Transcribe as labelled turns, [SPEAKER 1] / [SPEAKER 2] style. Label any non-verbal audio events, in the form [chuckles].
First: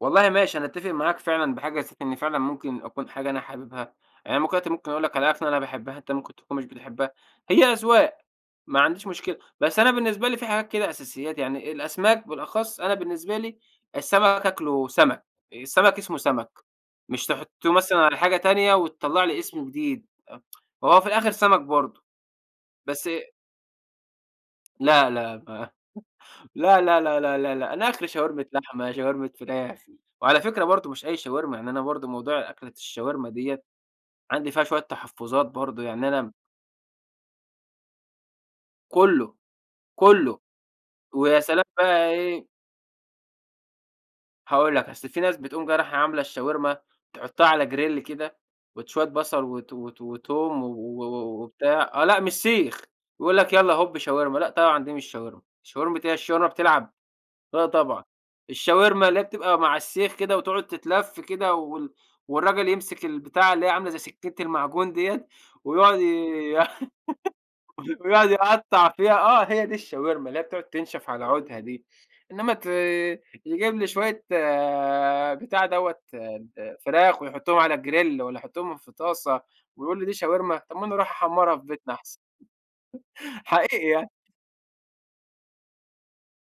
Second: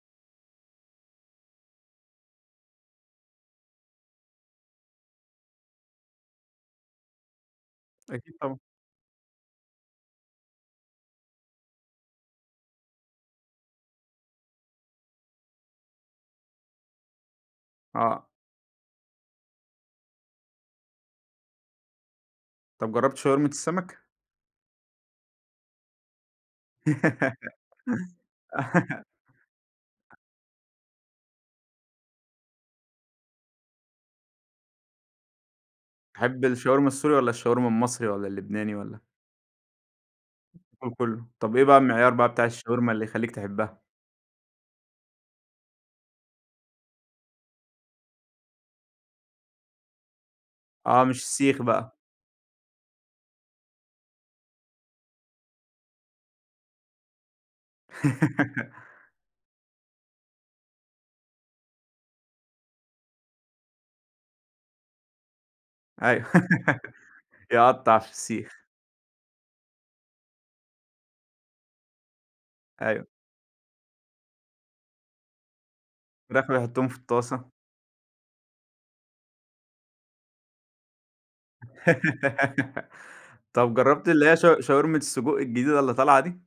[SPEAKER 1] والله ماشي أنا أتفق معاك فعلًا بحاجة نسيت إني فعلًا ممكن أكون حاجة أنا حاببها، يعني أنا ممكن دلوقتي ممكن أقول لَك علي أكلة أنا باحبها أنتَ ممكن تكون مش بتحبها، هي أذواق
[SPEAKER 2] أكيد طبعًا.
[SPEAKER 1] ما عنديش مشكلة. بس أنا بالنسبة لي في حاجات كده أساسيات يعني الأسماك بالأخص أنا بالنسبة لي السَمك آكله سَمك. السَمك اسمه سَمك، مش تحطّوه مثلًا على
[SPEAKER 2] آه.
[SPEAKER 1] حاجة تانية وتطلَّع لي اسم جديد آآ [tsk] هو في الآخر سَمك برضه.
[SPEAKER 2] طَب
[SPEAKER 1] بَس
[SPEAKER 2] جرَّبت شاورما السَمك؟
[SPEAKER 1] لا لا ما [chuckles] لا لا لا لا لا لأ، أنا آخري شاورما لحمة،
[SPEAKER 2] [laughs]
[SPEAKER 1] شاورما فراخ، وعلى فكرة برضه مش أي شاورما يعني أنا برضه موضوع أكلة الشاورما دِيَّة، عندي فيها شوية تحفظات برضه يعني أنا
[SPEAKER 2] تحب الشاورما السوري والّا الشاورما المصري والّا اللبناني؟ والَّا
[SPEAKER 1] كلّه، كلّه
[SPEAKER 2] كلّه.
[SPEAKER 1] ويا
[SPEAKER 2] طَب إيه
[SPEAKER 1] سلام
[SPEAKER 2] بقى
[SPEAKER 1] بقي
[SPEAKER 2] المعيار بقى بتاع
[SPEAKER 1] إيه
[SPEAKER 2] الشاورما اللي يخلّيك تحبها؟
[SPEAKER 1] هاقول لَك اصل في ناس بتقوم جاية رايحة عاملة الشاورما تحطها على grill كده وت شوية بصل وت وت وتوم و-و
[SPEAKER 2] آه مش السيخ
[SPEAKER 1] وبتاع،
[SPEAKER 2] بقى.
[SPEAKER 1] آه لأ مش سيخ يقول لَك يلّا هوب شاورما لأ، طبعًا دي مش شاورما، شاورما إيه هي الشاورما بتلعب؟ لأ، طبعًا الشاورما
[SPEAKER 2] [laughs]
[SPEAKER 1] اللي هي بتبقى م علي السيخ كده وتقعد تتلف كده وال والراجل يمسك البتاعة اللي هي عاملة زي سكينة المعجون ديَّة ويقعد ي
[SPEAKER 2] أيوَه
[SPEAKER 1] ي
[SPEAKER 2] [laughs] يقطّع
[SPEAKER 1] [laughs]
[SPEAKER 2] في
[SPEAKER 1] ويقعد
[SPEAKER 2] السيخ.
[SPEAKER 1] يقطّع فيها آه هي دي الشاورما، اللي هي بتقعد تنشف على عودها دي. إنّما ت
[SPEAKER 2] أيوَه.
[SPEAKER 1] يجيب لي شوية بتاع دوّة
[SPEAKER 2] فراخ
[SPEAKER 1] ال
[SPEAKER 2] ويحطّوهم في
[SPEAKER 1] فراخ
[SPEAKER 2] الطاسة.
[SPEAKER 1] ويحطّهم على grill والّا يحطّهم في طاسة، ويقول لي: "دي شاورما" طَب ما أنا اروح أحمّرها في بيتنا أحسن
[SPEAKER 2] [laughs]
[SPEAKER 1] [chuckles]
[SPEAKER 2] طَب
[SPEAKER 1] حقيقي
[SPEAKER 2] جرّبت
[SPEAKER 1] يعني.
[SPEAKER 2] اللي هي شاو شاورما السجق الجديدة اللي طالعة دي؟